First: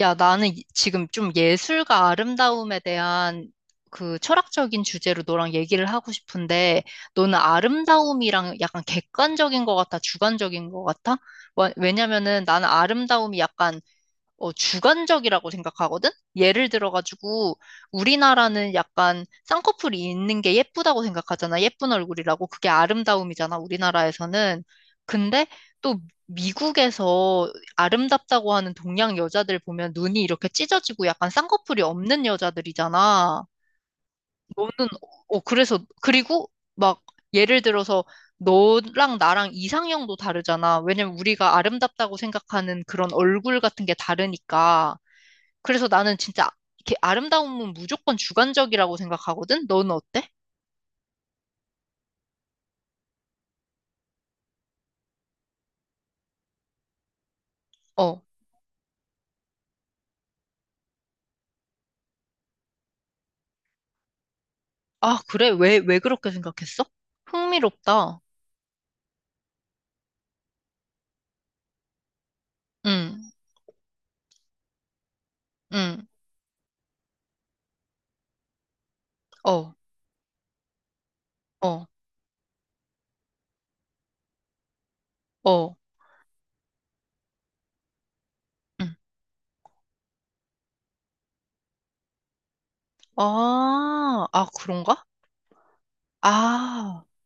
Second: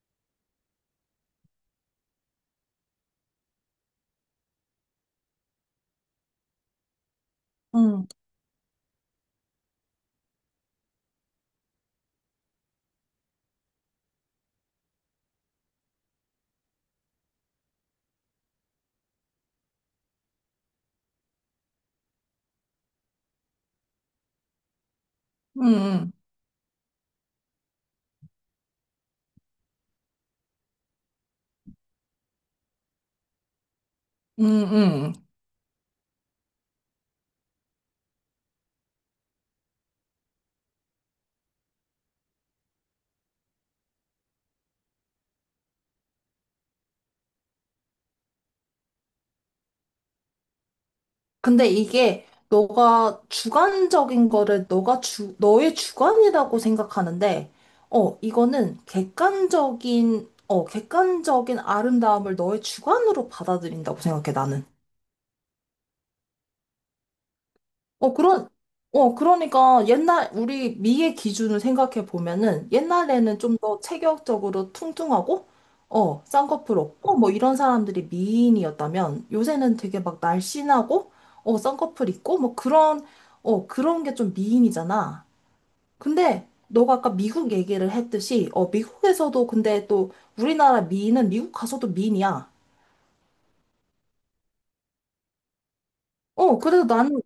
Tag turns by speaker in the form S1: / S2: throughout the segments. S1: 야, 나는 지금 좀 예술과 아름다움에 대한 그 철학적인 주제로 너랑 얘기를 하고 싶은데, 너는
S2: 응,
S1: 아름다움이랑 약간 객관적인 것 같아, 주관적인 것 같아? 왜냐면은 나는 아름다움이 약간 주관적이라고 생각하거든? 예를 들어가지고, 우리나라는 약간 쌍꺼풀이 있는 게 예쁘다고 생각하잖아. 예쁜 얼굴이라고. 그게 아름다움이잖아, 우리나라에서는. 근데 또
S2: 응,
S1: 미국에서 아름답다고 하는 동양 여자들 보면 눈이 이렇게 찢어지고 약간 쌍꺼풀이 없는 여자들이잖아.
S2: 응, 응,
S1: 너는,
S2: 응.
S1: 그래서, 그리고 막 예를 들어서 너랑 나랑 이상형도 다르잖아. 왜냐면 우리가 아름답다고 생각하는 그런 얼굴 같은 게 다르니까. 그래서 나는 진짜 이렇게 아름다움은 무조건 주관적이라고 생각하거든? 너는 어때?
S2: 근데 이게 너가 주관적인 거를 너의 주관이라고 생각하는데, 어,
S1: 어.
S2: 이거는 객관적인 아름다움을 너의 주관으로 받아들인다고 생각해, 나는.
S1: 아, 그래? 왜, 왜 그렇게 생각했어?
S2: 어,
S1: 흥미롭다.
S2: 그런, 그러니까 옛날, 우리 미의 기준을 생각해 보면은
S1: 응,
S2: 옛날에는 좀 더 체격적으로 퉁퉁하고,
S1: 응,
S2: 쌍꺼풀 없고, 뭐 이런 사람들이 미인이었다면
S1: 어,
S2: 요새는 되게 막 날씬하고,
S1: 어,
S2: 쌍꺼풀 있고, 그런 게 좀 미인이잖아.
S1: 어,
S2: 근데 너가 아까 미국 얘기를 했듯이,
S1: 응.
S2: 미국에서도 근데 또 우리나라 미인은 미국 가서도 미인이야.
S1: 아, 아, 그런가?
S2: 그래서
S1: 아,
S2: 나는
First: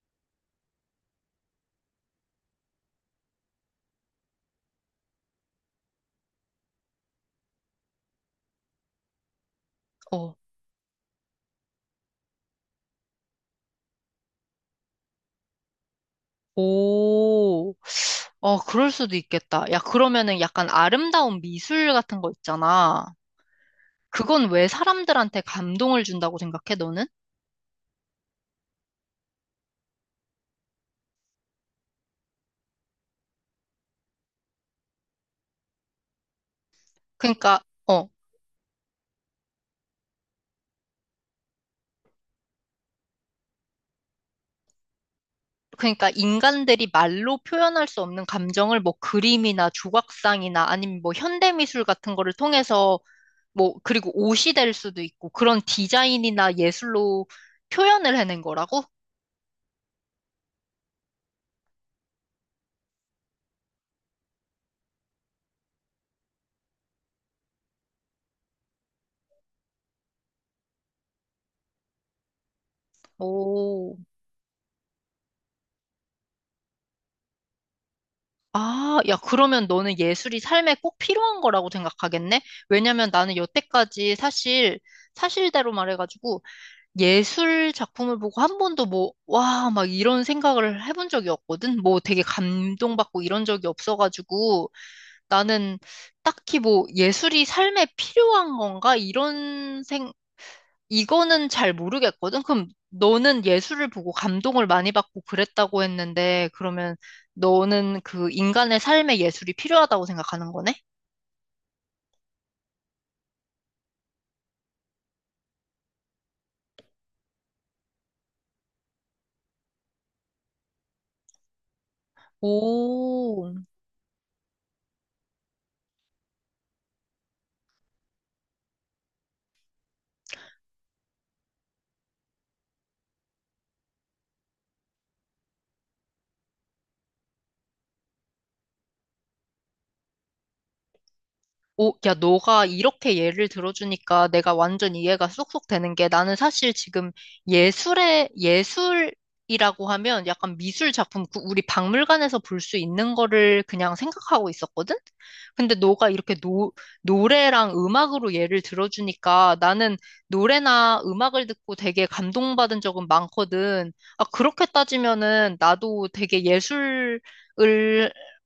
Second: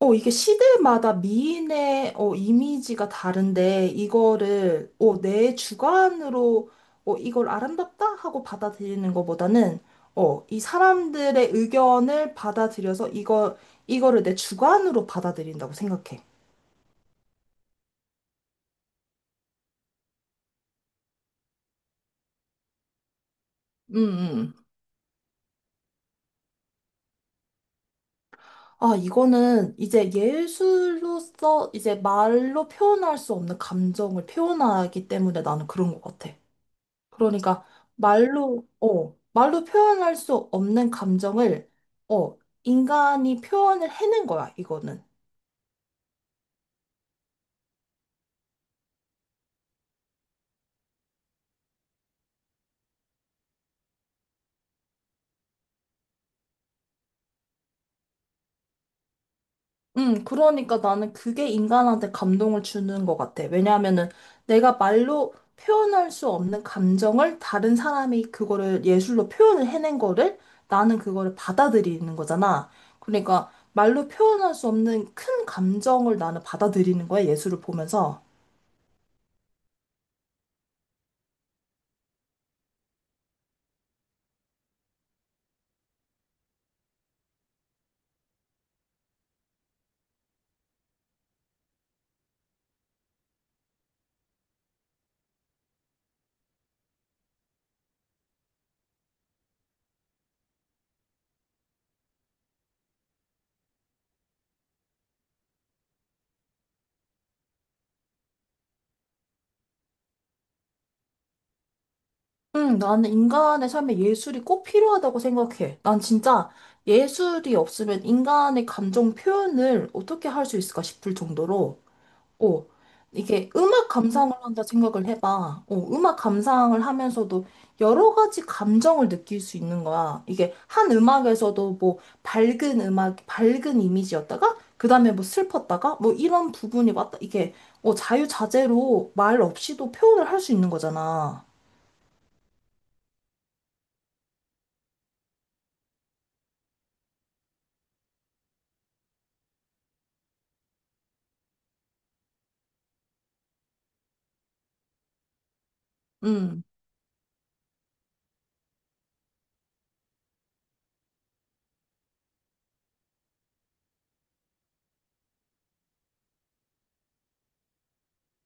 S2: 이게 시대마다 미인의 이미지가 다른데, 이거를 내 주관으로 이걸 아름답다 하고 받아들이는 것보다는
S1: 어,
S2: 이 사람들의 의견을 받아들여서 이거를 내 주관으로 받아들인다고 생각해.
S1: 오. 어, 그럴 수도 있겠다. 야, 그러면은 약간 아름다운 미술 같은 거 있잖아.
S2: 음,
S1: 그건
S2: 음.
S1: 왜 사람들한테 감동을 준다고 생각해, 너는?
S2: 아, 이거는 이제 예술로서 이제 말로 표현할 수 없는 감정을 표현하기 때문에 나는 그런 것 같아.
S1: 그러니까,
S2: 그러니까
S1: 어.
S2: 말로 표현할 수 없는 감정을, 어, 인간이 표현을 해낸 거야, 이거는.
S1: 그러니까 인간들이 말로 표현할 수 없는 감정을 뭐 그림이나 조각상이나 아니면 뭐 현대미술 같은 거를 통해서 뭐 그리고 옷이 될 수도 있고 그런 디자인이나 예술로 표현을 해낸 거라고?
S2: 그러니까 나는 그게 인간한테 감동을 주는 것 같아. 왜냐하면은 내가 말로 표현할 수 없는 감정을 다른 사람이 그거를 예술로 표현을 해낸 거를 나는 그거를 받아들이는 거잖아. 그러니까
S1: 오.
S2: 말로 표현할 수 없는 큰 감정을 나는 받아들이는 거야, 예술을 보면서.
S1: 아, 야, 그러면 너는 예술이 삶에 꼭 필요한 거라고 생각하겠네? 왜냐면 나는 여태까지 사실, 사실대로 말해가지고 예술 작품을 보고 한 번도 뭐, 와, 막 이런 생각을 해본 적이 없거든? 뭐 되게 감동받고 이런 적이 없어가지고 나는 딱히 뭐 예술이 삶에 필요한 건가? 이거는 잘 모르겠거든? 그럼 너는 예술을 보고 감동을 많이 받고 그랬다고 했는데 그러면 너는 그 인간의 삶에 예술이 필요하다고 생각하는 거네?
S2: 응, 나는 인간의 삶에 예술이 꼭 필요하다고 생각해. 난 진짜 예술이 없으면 인간의 감정 표현을 어떻게 할 수 있을까 싶을 정도로, 어, 이게
S1: 오.
S2: 음악 감상을 한다 생각을 해봐. 음악 감상을 하면서도 여러 가지 감정을 느낄 수 있는 거야. 이게 한 음악에서도 뭐 밝은 음악, 밝은 이미지였다가, 그 다음에 뭐 슬펐다가, 뭐 이런 부분이 왔다. 이게 자유자재로 말 없이도 표현을 할 수 있는 거잖아.
S1: 오, 야, 너가 이렇게 예를 들어주니까 내가 완전 이해가 쏙쏙 되는 게 나는 사실 지금 예술의, 예술이라고 하면 약간 미술 작품, 그 우리 박물관에서 볼 수 있는 거를 그냥 생각하고 있었거든? 근데 너가 이렇게
S2: 음.
S1: 노래랑 음악으로 예를 들어주니까 나는 노래나 음악을 듣고 되게 감동받은 적은 많거든. 아, 그렇게 따지면은 나도 되게 예술을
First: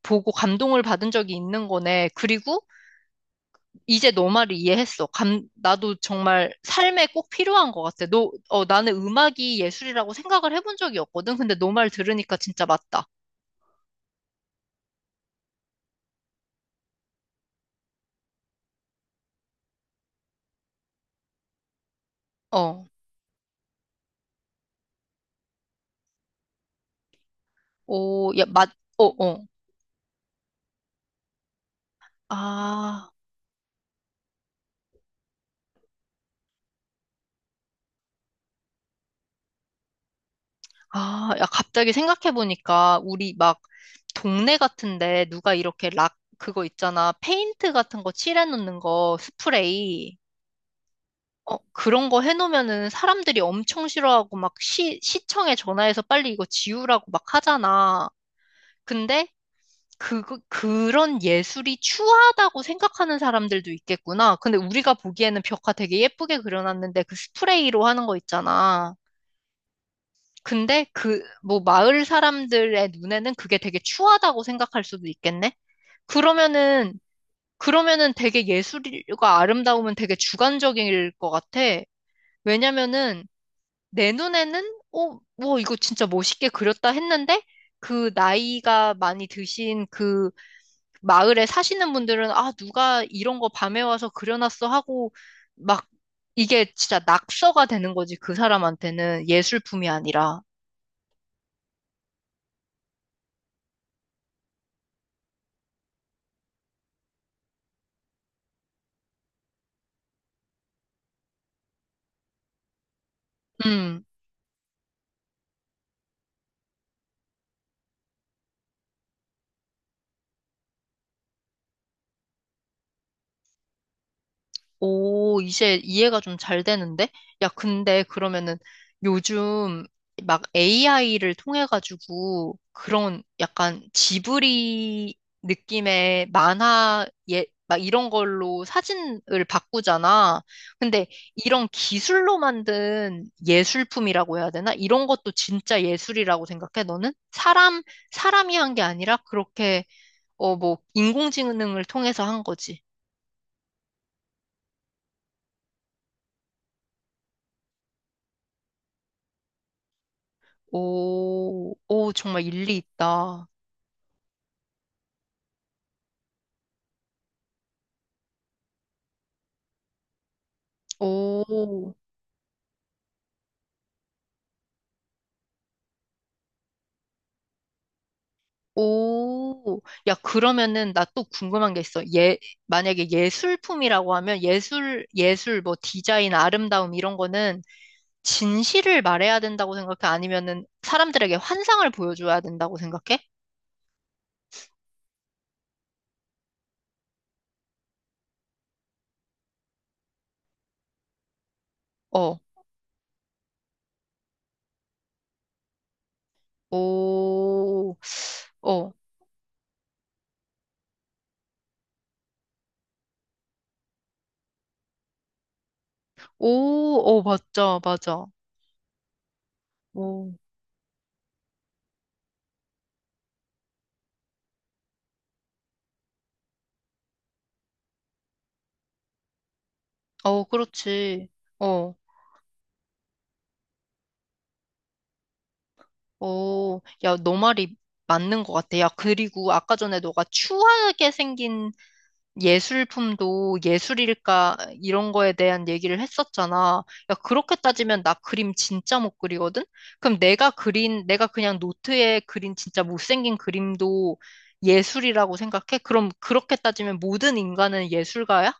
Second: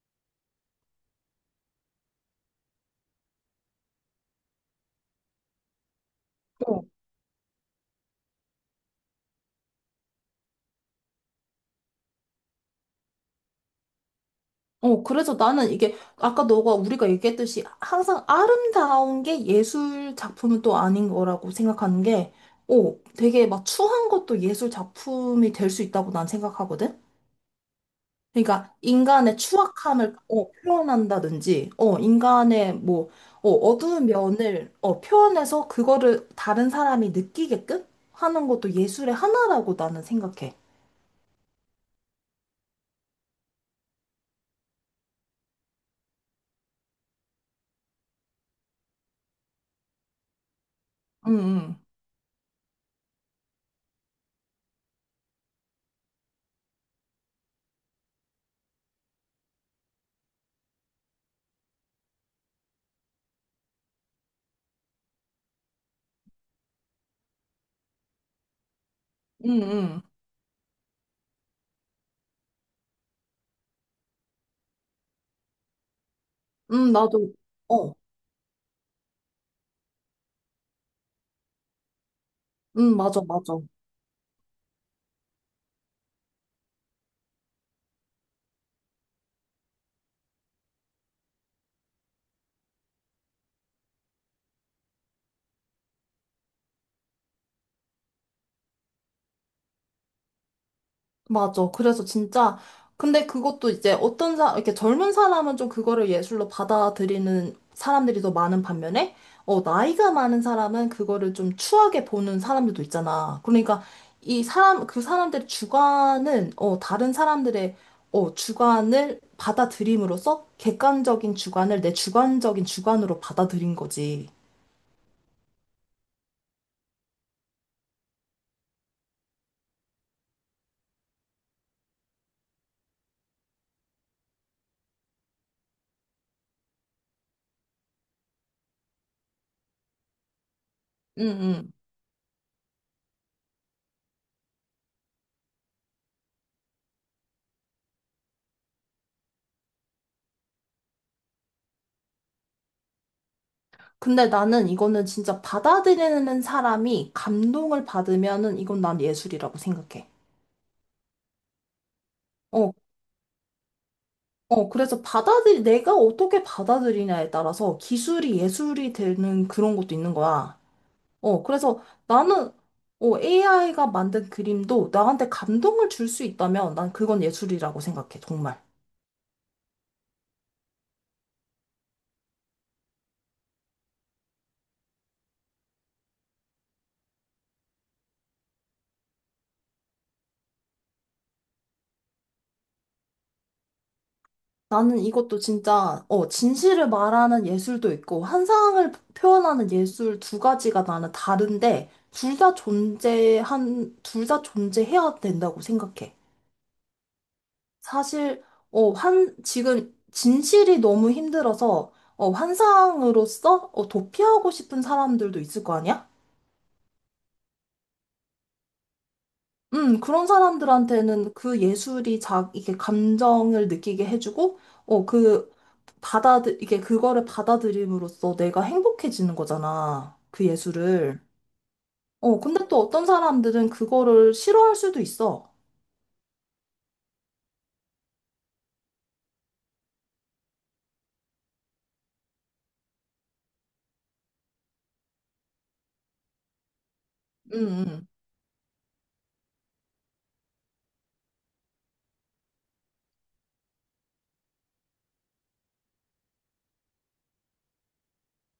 S1: 보고 감동을 받은 적이 있는 거네. 그리고 이제 너 말을 이해했어. 나도 정말 삶에 꼭 필요한 것 같아. 너, 어, 나는 음악이 예술이라고 생각을 해본 적이 없거든. 근데 너 말 들으니까 진짜 맞다.
S2: 그래서 나는 이게 아까 너가 우리가 얘기했듯이 항상 아름다운 게 예술 작품은 또 아닌 거라고 생각하는 게,
S1: 어,
S2: 되게 막 추한 것도 예술 작품이 될 수 있다고 난 생각하거든?
S1: 오, 야,
S2: 그러니까
S1: 어,
S2: 인간의
S1: 어.
S2: 추악함을 어, 표현한다든지, 인간의 뭐,
S1: 아,
S2: 어두운 면을 표현해서 그거를 다른 사람이 느끼게끔 하는 것도 예술의 하나라고 나는 생각해.
S1: 아, 야, 갑자기 생각해보니까 우리 막 동네 같은데 누가 이렇게 락, 그거 있잖아. 페인트 같은 거 칠해놓는 거, 스프레이.
S2: 응,
S1: 어,
S2: 응,
S1: 그런 거 해놓으면은 사람들이 엄청 싫어하고 막 시청에 전화해서 빨리 이거 지우라고 막 하잖아. 근데 그, 그런 예술이 추하다고 생각하는 사람들도 있겠구나. 근데 우리가 보기에는 벽화 되게 예쁘게 그려놨는데 그 스프레이로 하는 거 있잖아.
S2: 응, 응,
S1: 근데 그, 뭐, 마을 사람들의 눈에는 그게 되게 추하다고 생각할 수도 있겠네?
S2: 응.
S1: 그러면은,
S2: 나도, 어,
S1: 그러면은 되게 예술과 아름다움은 되게 주관적일 것 같아.
S2: 응, 맞아,
S1: 왜냐면은
S2: 맞아.
S1: 내 눈에는, 어, 뭐, 이거 진짜 멋있게 그렸다 했는데 그 나이가 많이 드신 그 마을에 사시는 분들은 아, 누가 이런 거 밤에 와서 그려놨어 하고 막 이게 진짜 낙서가 되는 거지. 그 사람한테는 예술품이 아니라.
S2: 맞아. 그래서 진짜, 근데 그것도 이제 이렇게 젊은 사람은 좀 그거를 예술로 받아들이는 사람들이 더 많은 반면에, 나이가 많은 사람은 그거를 좀 추하게 보는 사람들도 있잖아. 그러니까
S1: 음.
S2: 그 사람들의 주관은, 다른 사람들의, 주관을 받아들임으로써 객관적인 주관을 내 주관적인 주관으로 받아들인 거지.
S1: 오, 이제 이해가 좀 잘 되는데? 야, 근데 그러면은 요즘 막 AI를 통해가지고 그런 약간 지브리 느낌의 만화, 예, 막 이런 걸로 사진을 바꾸잖아. 근데
S2: 응,
S1: 이런
S2: 응.
S1: 기술로 만든 예술품이라고 해야 되나? 이런 것도 진짜 예술이라고 생각해, 너는? 사람, 사람이 한 게 아니라 그렇게, 어, 뭐, 인공지능을 통해서 한 거지.
S2: 근데 나는 이거는 진짜 받아들이는 사람이 감동을 받으면은 이건 난 예술이라고 생각해.
S1: 오, 오, 정말
S2: 어,
S1: 일리 있다.
S2: 그래서 내가 어떻게 받아들이냐에 따라서 기술이 예술이 되는 그런 것도 있는 거야. 그래서
S1: 오,
S2: 나는 AI가 만든 그림도 나한테 감동을 줄 수 있다면 난 그건 예술이라고 생각해, 정말.
S1: 오. 야, 그러면은 나 또 궁금한 게 있어. 예, 만약에 예술품이라고 하면 예술, 예술, 뭐 디자인, 아름다움 이런 거는 진실을 말해야 된다고 생각해? 아니면은 사람들에게 환상을 보여줘야 된다고 생각해?
S2: 나는 이것도 진짜, 진실을 말하는 예술도 있고, 환상을 표현하는 예술 두 가지가 나는 다른데,
S1: 어,
S2: 둘 다 존재해야 된다고 생각해.
S1: 오,
S2: 사실,
S1: 어,
S2: 지금 진실이 너무 힘들어서, 환상으로서, 도피하고 싶은 사람들도 있을 거 아니야?
S1: 오, 어, 맞아, 맞아.
S2: 그런
S1: 오,
S2: 사람들한테는 그 예술이 이게 감정을 느끼게 해주고, 어, 그, 이게 그거를 받아들임으로써 내가 행복해지는 거잖아.
S1: 어,
S2: 그 예술을.
S1: 그렇지. 어,
S2: 근데 또 어떤 사람들은 그거를 싫어할 수도 있어.
S1: 오, 야, 너 말이 맞는 것 같아. 야, 그리고 아까 전에 너가 추하게 생긴 예술품도 예술일까 이런 거에 대한 얘기를 했었잖아. 야, 그렇게
S2: 음,
S1: 따지면
S2: 음.
S1: 나 그림 진짜 못 그리거든? 그럼 내가 그린, 내가 그냥 노트에 그린 진짜 못생긴 그림도 예술이라고 생각해? 그럼 그렇게 따지면 모든 인간은 예술가야?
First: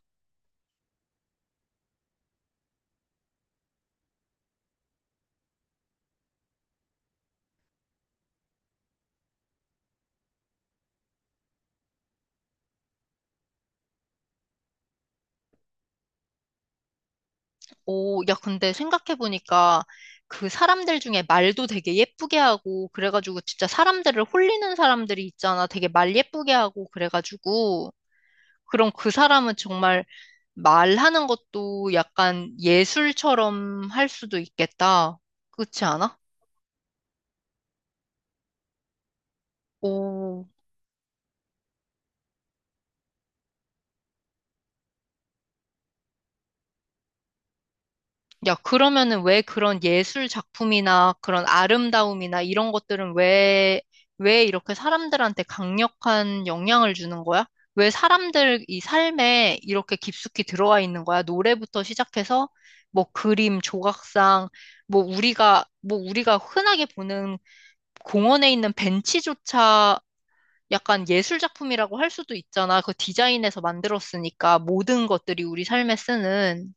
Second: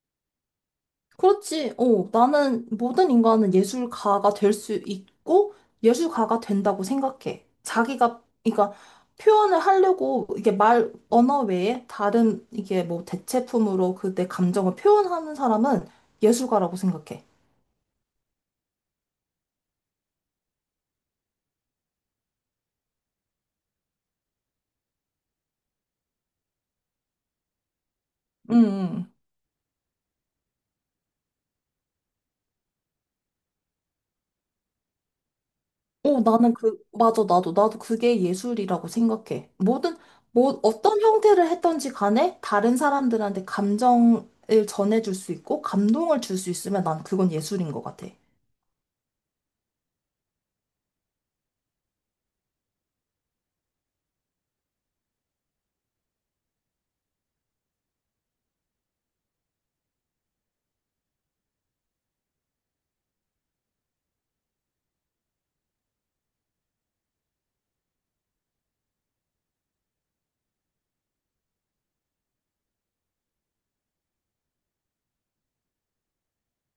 S2: 그렇지. 나는 모든 인간은 예술가가 될 수 있고 예술가가 된다고 생각해. 자기가 그러니까 표현을 하려고 이게 말 언어 외에 다른 이게 뭐 대체품으로 그 내 감정을 표현하는 사람은 예술가라고 생각해.
S1: 오, 야, 근데 생각해보니까 그 사람들 중에 말도 되게 예쁘게 하고, 그래가지고 진짜 사람들을 홀리는 사람들이 있잖아. 되게 말 예쁘게 하고, 그래가지고.
S2: 응,
S1: 그럼 그
S2: 응.
S1: 사람은 정말 말하는 것도 약간 예술처럼 할 수도 있겠다. 그렇지 않아?
S2: 나는 그 맞아. 나도 그게 예술이라고 생각해. 모든
S1: 오,
S2: 뭐 어떤 형태를 했던지 간에 다른 사람들한테 감정을 전해줄 수 있고 감동을 줄 수 있으면 난 그건 예술인 것 같아.
S1: 야, 그러면은 왜 그런 예술 작품이나 그런 아름다움이나 이런 것들은 왜, 왜 이렇게 사람들한테 강력한 영향을 주는 거야? 왜 사람들 이 삶에 이렇게 깊숙이 들어와 있는 거야? 노래부터 시작해서 뭐 그림, 조각상, 뭐 우리가, 뭐 우리가 흔하게 보는 공원에 있는 벤치조차 약간 예술 작품이라고 할 수도 있잖아. 그 디자인에서 만들었으니까 모든 것들이 우리 삶에 쓰는,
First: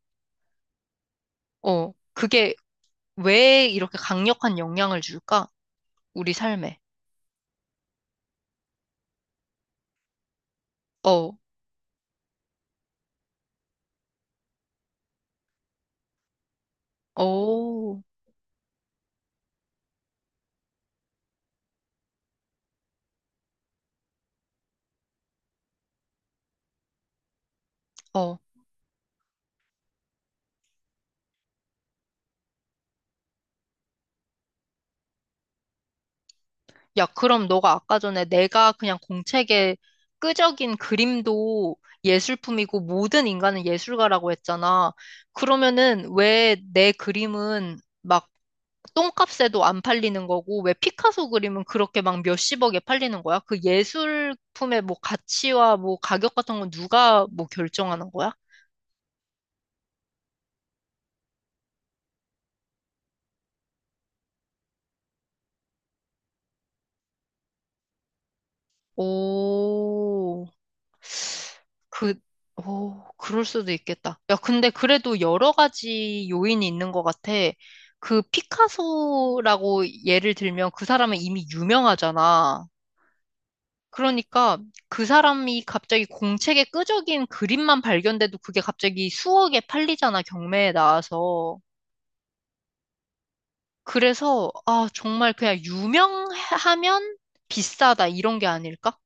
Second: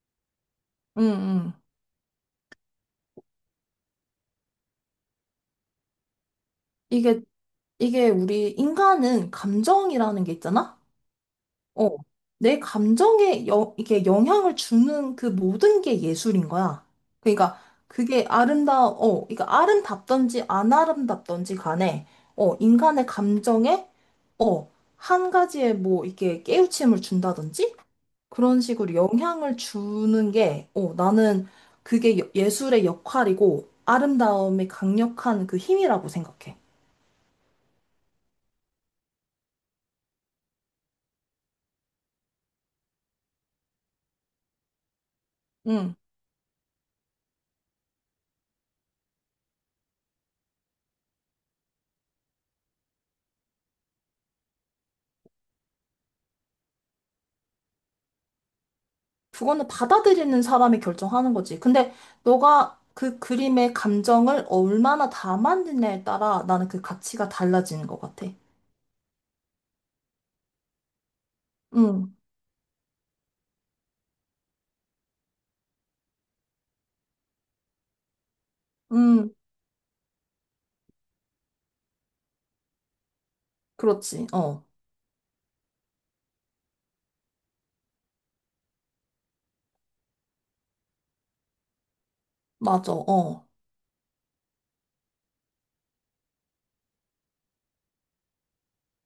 S2: 응, 응.
S1: 그게 왜 이렇게 강력한 영향을 줄까? 우리 삶에.
S2: 이게, 이게 우리 인간은 감정이라는 게 있잖아?
S1: 어,
S2: 어. 내 감정에 이게 영향을 주는 그 모든 게 예술인 거야. 그러니까
S1: 오,
S2: 그러니까 아름답던지 안 아름답던지 간에, 인간의 감정에, 어, 한 가지에 뭐 이렇게 깨우침을 준다든지?
S1: 어.
S2: 그런 식으로 영향을 주는 게, 나는 그게 예술의 역할이고 아름다움의 강력한 그 힘이라고 생각해.
S1: 야, 그럼 너가 아까 전에 내가 그냥 공책에 끄적인 그림도 예술품이고 모든 인간은 예술가라고 했잖아.
S2: 응.
S1: 그러면은 왜 내 그림은 막 똥값에도 안 팔리는 거고 왜 피카소 그림은 그렇게 막 몇십억에 팔리는 거야? 그 예술품의 뭐 가치와 뭐 가격 같은 건 누가 뭐 결정하는 거야?
S2: 그거는 받아들이는 사람이 결정하는 거지. 근데 너가 그 그림의 감정을 얼마나 담았느냐에 따라 나는 그 가치가 달라지는 것 같아.
S1: 오, 그,
S2: 응,
S1: 오, 그럴 수도 있겠다. 야, 근데 그래도 여러 가지 요인이 있는 것 같아. 그
S2: 응,
S1: 피카소라고 예를 들면 그 사람은 이미 유명하잖아.
S2: 그렇지.
S1: 그러니까
S2: 어,
S1: 그 사람이 갑자기 공책에 끄적인 그림만 발견돼도 그게 갑자기 수억에 팔리잖아, 경매에 나와서.
S2: 맞아. 어.
S1: 그래서, 아, 정말 그냥 유명하면 비싸다, 이런 게 아닐까?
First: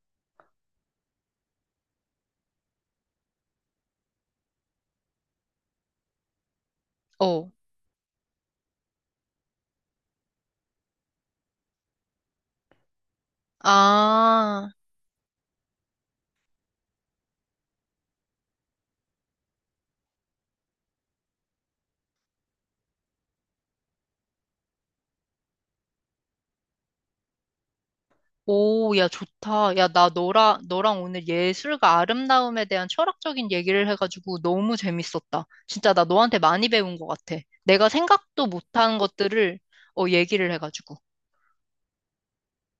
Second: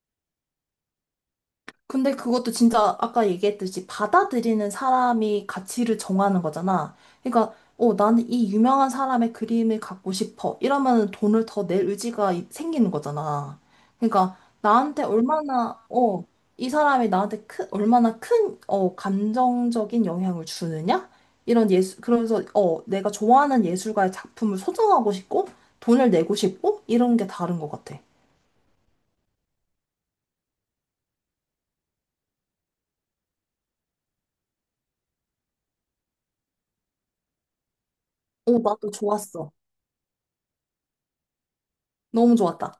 S2: 근데 그것도 진짜 아까 얘기했듯이 받아들이는 사람이 가치를 정하는 거잖아.
S1: 어.
S2: 그러니까, 나는 이 유명한 사람의 그림을 갖고 싶어. 이러면 돈을 더 낼 의지가 생기는 거잖아. 그러니까,
S1: 아.
S2: 나한테 얼마나, 이 사람이 얼마나 큰, 감정적인 영향을 주느냐? 그래서, 내가 좋아하는 예술가의 작품을 소장하고 싶고, 돈을 내고 싶고, 이런 게 다른 것 같아.
S1: 오, 야, 좋다. 야, 나 너랑, 너랑 오늘 예술과 아름다움에 대한 철학적인 얘기를 해가지고 너무 재밌었다. 진짜 나 너한테 많이 배운 것 같아. 내가 생각도
S2: 나도
S1: 못한
S2: 좋았어.
S1: 것들을, 어, 얘기를 해가지고.
S2: 너무 좋았다.